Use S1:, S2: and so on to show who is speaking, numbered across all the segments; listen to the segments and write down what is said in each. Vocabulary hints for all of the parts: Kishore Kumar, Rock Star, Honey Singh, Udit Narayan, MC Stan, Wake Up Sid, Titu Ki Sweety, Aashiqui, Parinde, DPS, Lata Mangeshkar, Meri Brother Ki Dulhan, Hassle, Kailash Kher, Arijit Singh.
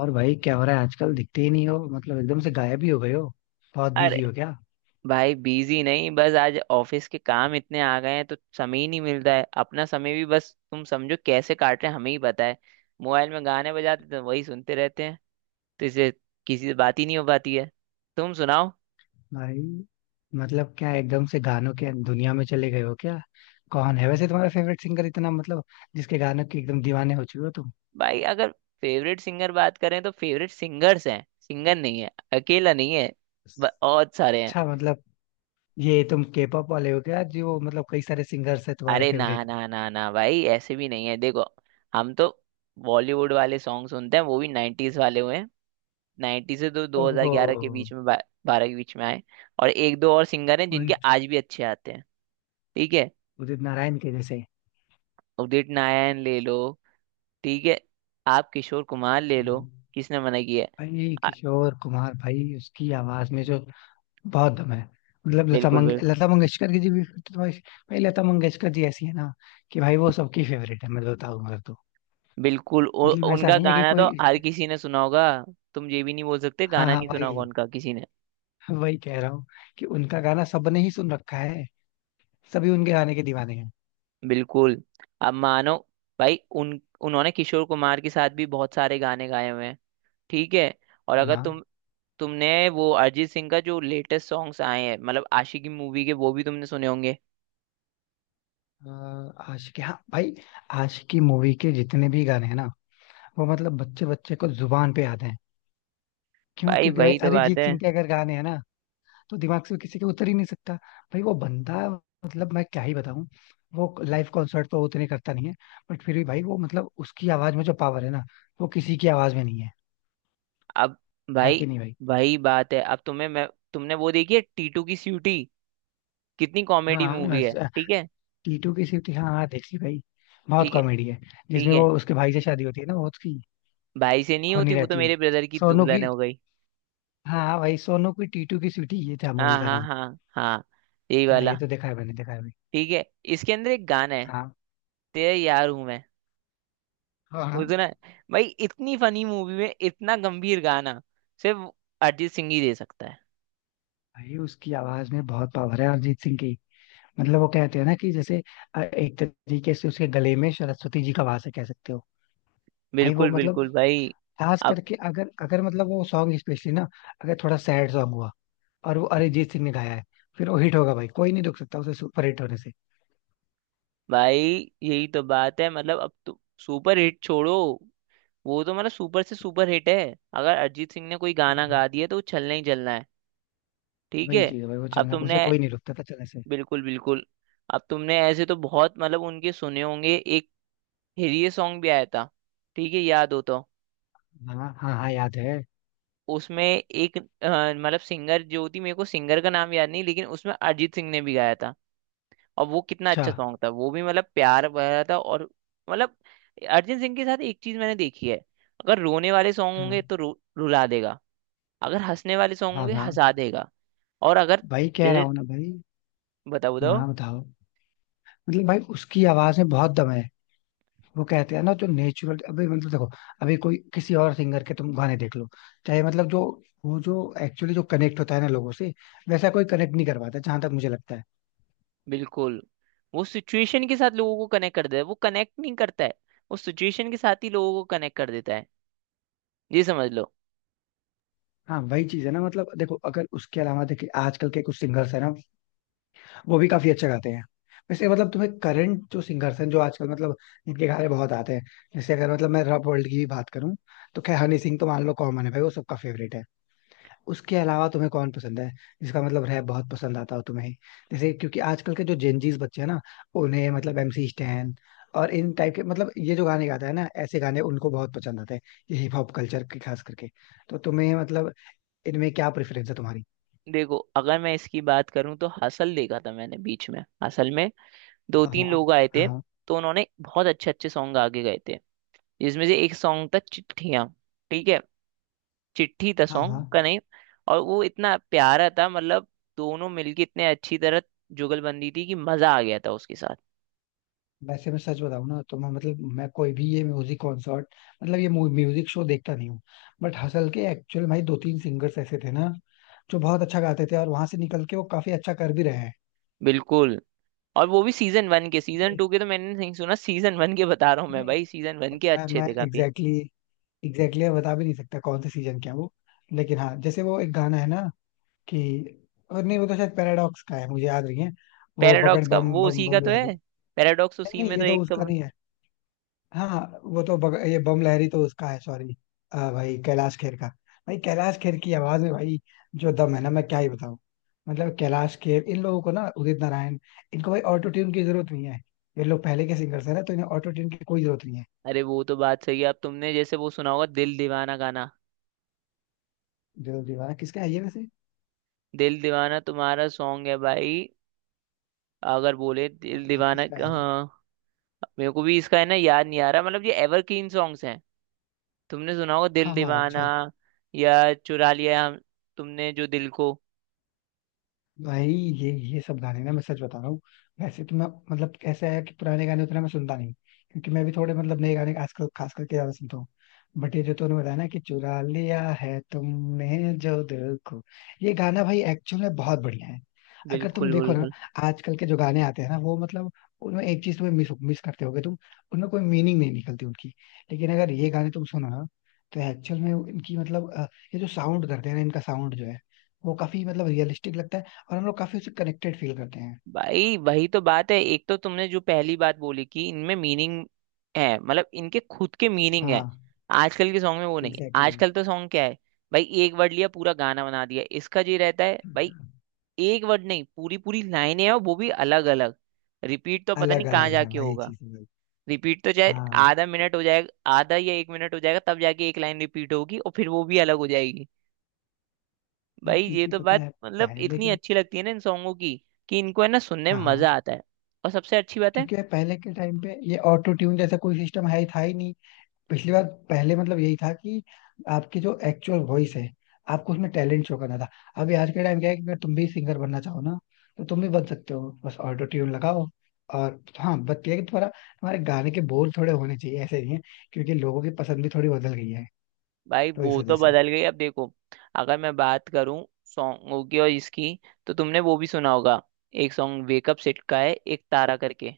S1: और भाई क्या हो रहा है आजकल? दिखते ही नहीं हो, मतलब एकदम से गायब ही हो गए हो। बहुत
S2: अरे
S1: बिजी हो क्या?
S2: भाई बिजी नहीं। बस आज ऑफिस के काम इतने आ गए हैं तो समय ही नहीं मिल रहा है। अपना समय भी बस तुम समझो कैसे काट रहे हैं, हमें ही पता है। मोबाइल में गाने बजाते तो वही सुनते रहते हैं, तो इससे किसी से बात ही नहीं हो पाती है। तुम सुनाओ।
S1: भाई मतलब क्या एकदम से गानों के दुनिया में चले गए हो क्या? कौन है वैसे तुम्हारा फेवरेट सिंगर इतना, मतलब जिसके गानों के एकदम दीवाने हो चुके हो तुम?
S2: भाई अगर फेवरेट सिंगर बात करें तो फेवरेट सिंगर्स हैं, सिंगर नहीं है, अकेला नहीं है। बहुत सारे हैं।
S1: अच्छा, मतलब ये तुम के पॉप वाले हो क्या, जो मतलब कई सारे सिंगर्स है तुम्हारे
S2: अरे ना
S1: फेवरेट?
S2: ना ना ना भाई, ऐसे भी नहीं है। देखो हम तो बॉलीवुड वाले सॉन्ग सुनते हैं, वो भी नाइन्टीज वाले हुए हैं। नाइन्टी से तो
S1: ओहो।
S2: 2011 के बीच में, बारह के बीच में आए। और एक दो और सिंगर हैं जिनके
S1: उदित
S2: आज भी अच्छे आते हैं। ठीक है।
S1: उदित नारायण के जैसे।
S2: उदित नारायण ले लो। ठीक है। आप किशोर कुमार ले लो।
S1: हम्म।
S2: किसने मना किया है?
S1: भाई
S2: आ,
S1: किशोर कुमार, भाई उसकी आवाज में जो बहुत दम है। मतलब लता
S2: बिल्कुल
S1: मंग
S2: बिल्कुल।
S1: लता मंगेशकर की जी भी, फिर तो भाई। भाई लता मंगेशकर जी ऐसी है ना, कि भाई वो सबकी फेवरेट है, मैं तो बताऊं अगर तो।
S2: बिल्कुल
S1: मतलब ऐसा
S2: उनका
S1: नहीं है कि
S2: गाना तो
S1: कोई।
S2: हर किसी ने सुना होगा। तुम ये भी नहीं बोल सकते
S1: हाँ
S2: गाना
S1: हाँ
S2: नहीं सुना होगा
S1: भाई,
S2: उनका किसी ने।
S1: वही कह रहा हूँ कि उनका गाना सबने ही सुन रखा है। सभी उनके गाने के दीवाने हैं।
S2: बिल्कुल। अब मानो भाई उन उन्होंने किशोर कुमार के साथ भी बहुत सारे गाने गाए हुए हैं। ठीक है। और
S1: हाँ
S2: अगर
S1: हाँ।
S2: तुमने वो अरिजीत सिंह का जो लेटेस्ट सॉन्ग्स आए हैं मतलब आशिकी मूवी के, वो भी तुमने सुने होंगे।
S1: आशिकी, हाँ भाई। आशिकी मूवी के जितने भी गाने हैं ना, वो मतलब बच्चे बच्चे को जुबान पे याद हैं। क्यों?
S2: भाई
S1: क्योंकि भाई
S2: वही तो बात
S1: अरिजीत
S2: है।
S1: सिंह के अगर गाने हैं ना, तो दिमाग से किसी के उतर ही नहीं सकता। भाई वो बंदा, मतलब मैं क्या ही बताऊं। वो लाइव कॉन्सर्ट तो उतने करता नहीं है, बट फिर भी भाई वो मतलब उसकी आवाज में जो पावर है ना, वो किसी की आवाज में नहीं है।
S2: अब
S1: है
S2: भाई
S1: कि नहीं भाई?
S2: वही बात है। अब तुम्हें मैं तुमने वो देखी है टीटू की सीटी? कितनी कॉमेडी
S1: हाँ
S2: मूवी है,
S1: बस,
S2: ठीक है।
S1: टीटू की सिटी, हाँ हाँ देख ली भाई। बहुत
S2: ठीक है।
S1: कॉमेडी है।
S2: ठीक
S1: जिसमें
S2: है।
S1: वो उसके भाई से शादी होती है ना, वो उसकी
S2: भाई से नहीं
S1: होनी
S2: होती, वो तो
S1: रहती है,
S2: मेरे ब्रदर की
S1: सोनू
S2: दुल्हन
S1: की।
S2: हो गई।
S1: हाँ हाँ भाई, सोनू की टीटू की सिटी, ये था मूवी
S2: हाँ
S1: का
S2: हाँ
S1: नाम।
S2: हाँ हाँ, यही
S1: हाँ, ये
S2: वाला।
S1: तो देखा है, मैंने देखा है भाई।
S2: ठीक है। इसके अंदर एक गाना है
S1: हाँ
S2: तेरे यार हूं मैं।
S1: हाँ। हाँ
S2: वो सुना है? भाई इतनी फनी मूवी में इतना गंभीर गाना सिर्फ अरिजीत सिंह ही दे सकता है।
S1: भाई उसकी आवाज में बहुत पावर है, अरिजीत सिंह की। मतलब वो कहते हैं ना कि जैसे एक तरीके से उसके गले में सरस्वती जी का वास है, कह सकते हो। भाई वो
S2: बिल्कुल
S1: मतलब
S2: बिल्कुल भाई।
S1: खास
S2: अब
S1: करके अगर अगर मतलब वो सॉन्ग स्पेशली ना, अगर थोड़ा सैड सॉन्ग हुआ, और वो अरिजीत सिंह ने गाया है, फिर वो हिट होगा भाई, कोई नहीं रोक सकता उसे सुपर हिट होने से।
S2: भाई यही तो बात है मतलब। अब तो सुपर हिट छोड़ो, वो तो मतलब सुपर से सुपर हिट है। अगर अरिजीत सिंह ने कोई गाना
S1: हम्म।
S2: गा दिया तो वो चलना ही चलना है। ठीक
S1: वही
S2: है।
S1: चीज है भाई, वो
S2: अब
S1: चलना, उसे
S2: तुमने
S1: कोई नहीं रोकता था चलने से।
S2: बिल्कुल बिल्कुल। अब तुमने ऐसे तो बहुत मतलब उनके सुने होंगे। एक हिरिये सॉन्ग भी आया था, ठीक है, याद हो तो।
S1: हाँ हाँ हाँ याद है।
S2: उसमें एक मतलब सिंगर जो थी, मेरे को सिंगर का नाम याद नहीं, लेकिन उसमें अरिजीत सिंह ने भी गाया था। और वो कितना
S1: अच्छा।
S2: अच्छा सॉन्ग था, वो भी मतलब प्यार भरा था। और मतलब अरिजीत सिंह के साथ एक चीज मैंने देखी है। अगर रोने वाले सॉन्ग होंगे
S1: हाँ
S2: तो रुला देगा। अगर हंसने वाले सॉन्ग
S1: हाँ।
S2: होंगे
S1: हाँ
S2: हंसा देगा। और अगर
S1: भाई कह रहा
S2: जैसे
S1: हूँ ना भाई।
S2: बताओ बताओ।
S1: हाँ बताओ। मतलब भाई उसकी आवाज में बहुत दम है। वो कहते हैं ना जो नेचुरल, अभी मतलब देखो, अभी कोई किसी और सिंगर के तुम गाने देख लो, चाहे मतलब जो, वो जो एक्चुअली जो कनेक्ट होता है ना लोगों से, वैसा कोई कनेक्ट नहीं कर पाता, जहां तक मुझे लगता है।
S2: बिल्कुल। वो सिचुएशन के साथ लोगों को कनेक्ट कर देता है, वो कनेक्ट नहीं करता है, वो सिचुएशन के साथ ही लोगों को कनेक्ट कर देता है, ये समझ लो।
S1: हाँ वही चीज है ना। मतलब देखो, अगर उसके अलावा देखिए आजकल के कुछ सिंगर्स है ना, वो भी काफी अच्छा गाते हैं। वैसे मतलब तुम्हें करंट जो सिंगर्स हैं, जो आजकल मतलब इनके गाने बहुत आते हैं। जैसे अगर मतलब मैं रॉप वर्ल्ड की भी बात करूं, तो खैर हनी सिंह तो मान लो कॉमन है भाई, वो सबका फेवरेट है। उसके अलावा तुम्हें कौन पसंद है, जिसका मतलब रैप बहुत पसंद आता हो तुम्हें? जैसे क्योंकि आजकल के जो जेनजीज बच्चे हैं ना, उन्हें मतलब एमसी स्टैन और इन टाइप के, मतलब ये जो गाने गाता है ना, ऐसे गाने उनको बहुत पसंद आते हैं, ये हिप हॉप कल्चर के खास करके। तो तुम्हें मतलब इनमें क्या प्रेफरेंस है तुम्हारी?
S2: देखो अगर मैं इसकी बात करूं तो हसल देखा था मैंने। बीच में हसल में दो
S1: हाँ
S2: तीन
S1: हाँ
S2: लोग आए थे।
S1: हाँ
S2: तो उन्होंने बहुत अच्छे अच्छे सॉन्ग आगे गए थे, जिसमें से एक सॉन्ग था चिट्ठियां। ठीक है, चिट्ठी था
S1: हाँ। हाँ।
S2: सॉन्ग का नेम। और वो इतना प्यारा था, मतलब दोनों मिलके इतने अच्छी तरह जुगलबंदी थी कि मजा आ गया था उसके साथ।
S1: वैसे मैं सच बताऊं ना, तो मैं मतलब मैं कोई भी ये म्यूजिक कॉन्सर्ट, मतलब ये म्यूजिक शो देखता नहीं हूँ। बट हसल के एक्चुअल भाई दो तीन सिंगर्स ऐसे थे ना, जो बहुत अच्छा गाते थे, और वहां से निकल के वो काफी अच्छा कर भी रहे हैं।
S2: बिल्कुल। और वो भी सीजन वन के, सीजन
S1: से
S2: टू के तो मैंने नहीं सुना, सीजन वन के बता रहा हूँ मैं
S1: नहीं।
S2: भाई, सीजन वन
S1: अब
S2: के
S1: मैं
S2: अच्छे
S1: मैं
S2: थे काफी।
S1: एग्जैक्टली बता भी नहीं सकता कौन से सीजन का है वो। लेकिन हाँ, जैसे वो एक गाना है ना, कि, और नहीं, वो तो शायद पैराडॉक्स का है, मुझे याद नहीं है। वो पकड़,
S2: पैराडॉक्स का
S1: बम
S2: वो
S1: बम
S2: उसी का
S1: बम
S2: तो
S1: लहरी।
S2: है। पैराडॉक्स
S1: नहीं
S2: उसी
S1: नहीं,
S2: में तो
S1: ये तो
S2: एक
S1: उसका नहीं है। हाँ वो तो ये बम लहरी तो उसका है, सॉरी। भाई कैलाश खेर का। भाई कैलाश खेर की आवाज में भाई जो दम है ना, मैं क्या ही बताऊं। मतलब कैलाश खेर, इन लोगों को ना, उदित नारायण, इनको भाई ऑटो ट्यून की जरूरत नहीं है। ये लोग पहले के सिंगर्स हैं ना, तो इन्हें ऑटो ट्यून की कोई जरूरत नहीं है।
S2: अरे वो तो बात सही है। अब तुमने जैसे वो सुना होगा दिल दीवाना गाना।
S1: दिल दीवाना किसका है ये वैसे?
S2: दिल दीवाना तुम्हारा सॉन्ग है भाई। अगर बोले दिल
S1: हाँ
S2: दीवाना,
S1: किसका है?
S2: हाँ। मेरे को भी इसका है ना, याद नहीं आ रहा। मतलब ये एवरग्रीन सॉन्ग्स हैं। तुमने सुना होगा दिल
S1: हाँ हाँ
S2: दीवाना,
S1: अच्छा।
S2: या चुरा लिया हम तुमने जो दिल को।
S1: भाई ये सब गाने ना, मैं सच बता रहा हूँ। वैसे तो मैं मतलब ऐसा है कि पुराने गाने उतना मैं सुनता नहीं, क्योंकि मैं भी थोड़े मतलब नए गाने आजकल खास करके ज्यादा सुनता हूँ। बट ये जो तूने बताया ना, कि चुरा लिया है तुमने जो दिल को, ये गाना भाई एक्चुअल में बहुत बढ़िया है। अगर तुम
S2: बिल्कुल
S1: देखो ना,
S2: बिल्कुल
S1: आजकल के जो गाने आते हैं ना वो मतलब, उनमें एक चीज तुम्हें मिस मिस करते होगे तुम, उनमें कोई मीनिंग नहीं निकलती उनकी। लेकिन अगर ये गाने तुम सुनो ना, तो एक्चुअल में इनकी मतलब ये जो साउंड करते हैं ना, इनका साउंड जो है, वो काफी मतलब रियलिस्टिक लगता है, और हम लोग काफी उससे कनेक्टेड फील करते हैं।
S2: भाई। वही तो बात है। एक तो तुमने जो पहली बात बोली कि इनमें मीनिंग है, मतलब इनके खुद के मीनिंग है।
S1: हाँ।
S2: आजकल के सॉन्ग में वो नहीं।
S1: एग्जैक्टली
S2: आजकल तो सॉन्ग क्या है, भाई एक वर्ड लिया पूरा गाना बना दिया, इसका ये रहता है भाई।
S1: exactly.
S2: एक वर्ड नहीं पूरी पूरी लाइनें हैं और वो भी अलग अलग। रिपीट तो पता
S1: अलग
S2: नहीं कहाँ
S1: अलग है
S2: जाके
S1: भाई
S2: होगा।
S1: चीजें भाई।
S2: रिपीट तो चाहे
S1: हाँ
S2: आधा मिनट हो जाएगा, आधा या एक मिनट हो जाएगा, तब जाके एक लाइन रिपीट होगी और फिर वो भी अलग हो जाएगी।
S1: भाई,
S2: भाई ये
S1: क्योंकि
S2: तो
S1: पता
S2: बात
S1: है
S2: मतलब
S1: पहले
S2: इतनी
S1: के।
S2: अच्छी लगती है ना इन सॉन्गों की, कि इनको है ना सुनने
S1: हाँ
S2: में
S1: हाँ।
S2: मजा आता है। और सबसे अच्छी बात है।
S1: क्योंकि यार पहले के टाइम पे ये ऑटो ट्यून जैसा कोई सिस्टम है ही था ही नहीं। पिछली बार, पहले मतलब यही था कि आपकी जो एक्चुअल वॉइस है, आपको उसमें टैलेंट शो करना था। अभी आज के टाइम क्या है, कि अगर तुम भी सिंगर बनना चाहो ना, तो तुम भी बन सकते हो, बस ऑटो ट्यून लगाओ। और हाँ, बट ये है कि थोड़ा हमारे गाने के बोल थोड़े होने चाहिए, ऐसे नहीं है, क्योंकि लोगों की पसंद भी थोड़ी बदल गई है।
S2: भाई
S1: तो इस
S2: वो
S1: वजह
S2: तो
S1: से।
S2: बदल गई। अब देखो अगर मैं बात करूं सॉन्गों की और इसकी, तो तुमने वो भी सुना होगा एक सॉन्ग वेकअप सिड का है एक तारा करके।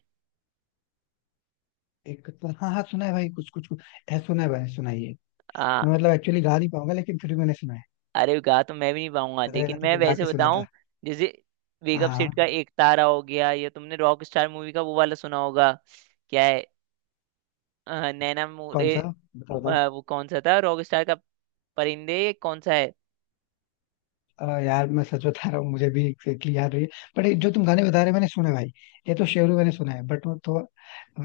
S1: एक तो हाँ हाँ, सुना है भाई, कुछ कुछ कुछ ऐसा सुना है भाई, सुनाइए।
S2: हाँ।
S1: मैं मतलब एक्चुअली गा नहीं पाऊंगा, लेकिन फिर भी मैंने सुना है।
S2: अरे गा तो मैं भी नहीं पाऊंगा,
S1: अगर है ना,
S2: लेकिन
S1: तो
S2: मैं
S1: मैं गा
S2: वैसे
S1: के सुनाता।
S2: बताऊं जैसे
S1: हाँ
S2: वेकअप सेट का
S1: हाँ।
S2: एक तारा हो गया, या तुमने रॉक स्टार मूवी का वो वाला सुना होगा। क्या है, नैना
S1: कौन
S2: मोरे?
S1: सा? बताओ बताओ।
S2: वो कौन सा था रॉक स्टार का, परिंदे कौन सा है?
S1: यार मैं सच बता रहा हूँ, मुझे भी एग्जैक्टली याद रही है। बट जो तुम गाने बता रहे हो मैंने सुना है भाई, ये तो शेरू मैंने सुना है, बट वो थोड़ा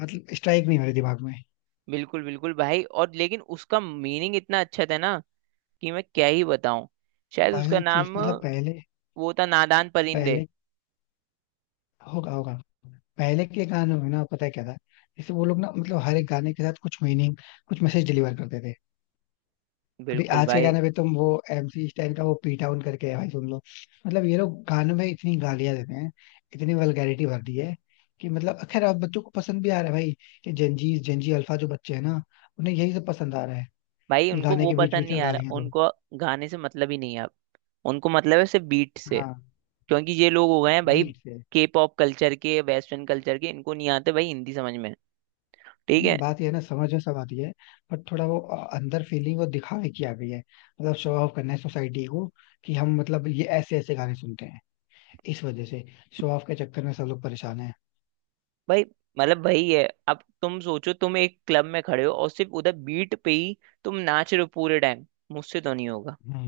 S1: मतलब स्ट्राइक नहीं हो रही दिमाग में।
S2: बिल्कुल बिल्कुल भाई। और लेकिन उसका मीनिंग इतना अच्छा था ना कि मैं क्या ही बताऊं। शायद उसका
S1: वही चीज,
S2: नाम
S1: मतलब पहले,
S2: वो था नादान परिंदे।
S1: पहले होगा होगा, पहले के गानों में ना पता है क्या था, जैसे वो लोग ना मतलब हर एक गाने के साथ कुछ मीनिंग, कुछ मैसेज डिलीवर करते थे। अभी
S2: बिल्कुल
S1: आज के
S2: भाई।
S1: गाने पे तुम वो एमसी स्टैन का वो पी टाउन करके है भाई, सुन लो। मतलब ये लोग गानों में इतनी गालियां देते हैं, इतनी वल्गैरिटी भर दी है, कि मतलब खैर अब बच्चों को पसंद भी आ रहा है भाई। ये जेंजी जेंजी अल्फा जो बच्चे हैं ना, उन्हें यही सब पसंद आ रहा है,
S2: भाई
S1: कि
S2: उनको
S1: गाने
S2: वो
S1: के बीच
S2: पसंद
S1: बीच
S2: नहीं
S1: में
S2: आ रहा।
S1: गालियां दो।
S2: उनको गाने से मतलब ही नहीं है अब। उनको मतलब है सिर्फ बीट से।
S1: हाँ।
S2: क्योंकि ये लोग हो गए हैं भाई
S1: बीट से।
S2: के पॉप कल्चर के, वेस्टर्न कल्चर के, इनको नहीं आते भाई हिंदी समझ में। ठीक
S1: नहीं,
S2: है।
S1: बात ये है ना, समझ में सब आती है, पर थोड़ा वो अंदर फीलिंग वो दिखावे की आ गई है, मतलब शो ऑफ करना है सोसाइटी को, कि हम मतलब ये ऐसे ऐसे गाने सुनते हैं। इस वजह से शो ऑफ के चक्कर में सब लोग परेशान।
S2: भाई मतलब वही है। अब तुम सोचो तुम एक क्लब में खड़े हो और सिर्फ उधर बीट पे ही तुम नाच रहे हो पूरे टाइम, मुझसे तो नहीं होगा।
S1: है।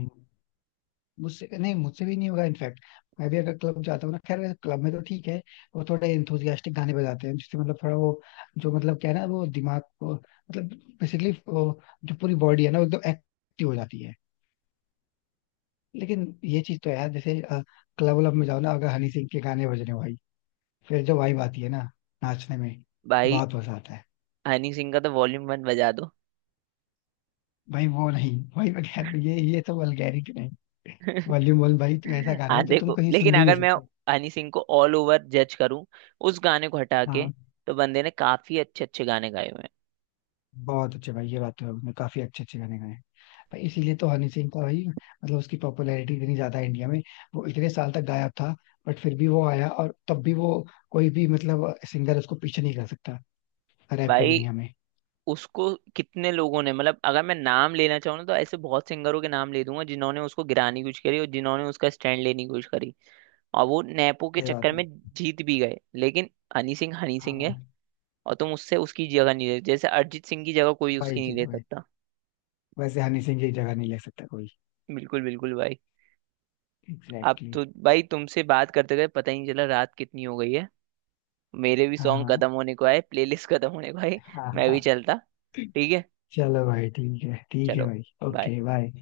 S1: मुझसे नहीं, मुझसे भी नहीं होगा इनफैक्ट। मैं भी अगर क्लब जाता हूँ ना, खैर क्लब में तो ठीक है, वो थोड़े इंथुजियास्टिक गाने बजाते हैं, जिससे मतलब थोड़ा वो जो मतलब क्या है ना, वो दिमाग को मतलब बेसिकली जो पूरी बॉडी है ना, वो एकदम एक्टिव हो जाती है। लेकिन ये चीज तो है यार, जैसे क्लब व्लब में जाओ ना, अगर हनी सिंह के गाने बज रहे हो भाई, फिर जो वाइब आती है ना नाचने में,
S2: भाई
S1: बहुत मजा आता है।
S2: हनी सिंह का तो वॉल्यूम वन बजा दो।
S1: भाई वो नहीं भाई, मैं कह रहा हूँ, ये तो वल्गैरिटी नहीं। वॉल्यूम 1 भाई तो ऐसा गाना
S2: हाँ
S1: है, जो तुम
S2: देखो,
S1: कहीं
S2: लेकिन
S1: सुन भी नहीं
S2: अगर मैं
S1: सकते।
S2: हनी सिंह को ऑल ओवर जज करूं उस गाने को हटा के,
S1: हाँ।
S2: तो बंदे ने काफी अच्छे अच्छे गाने गाए हुए हैं।
S1: बहुत अच्छे भाई, ये बात तो है, उसने काफी अच्छे अच्छे गाने गाए हैं। भाई इसीलिए तो हनी सिंह का भाई, मतलब उसकी पॉपुलैरिटी इतनी ज्यादा है इंडिया में। वो इतने साल तक गायब था, बट फिर भी वो आया, और तब भी वो, कोई भी मतलब सिंगर उसको पीछे नहीं कर सकता रैप की
S2: भाई
S1: दुनिया में।
S2: उसको कितने लोगों ने मतलब, अगर मैं नाम लेना चाहूँ ना तो ऐसे बहुत सिंगरों के नाम ले दूंगा जिन्होंने उसको गिराने की कोशिश करी और जिन्होंने उसका स्टैंड लेने की कोशिश करी। और वो नेपो के
S1: सही बात
S2: चक्कर
S1: है।
S2: में जीत भी गए, लेकिन हनी सिंह है।
S1: हाँ।
S2: और तुम उससे उसकी जगह नहीं ले, जैसे अरिजीत सिंह की जगह कोई उसकी
S1: भाई
S2: नहीं
S1: जी
S2: ले
S1: भाई,
S2: सकता।
S1: वैसे हनी सिंह की जगह नहीं ले सकता कोई।
S2: बिल्कुल बिल्कुल भाई। अब
S1: एग्जैक्टली
S2: तो
S1: exactly.
S2: भाई तुमसे बात करते गए पता ही नहीं चला रात कितनी हो गई है। मेरे भी
S1: हाँ
S2: सॉन्ग
S1: हाँ
S2: खत्म होने को आए, प्लेलिस्ट खत्म होने को आए।
S1: हाँ
S2: मैं भी
S1: हाँ।
S2: चलता, ठीक है।
S1: चलो भाई, ठीक है
S2: चलो
S1: भाई।
S2: bye।
S1: Okay bye.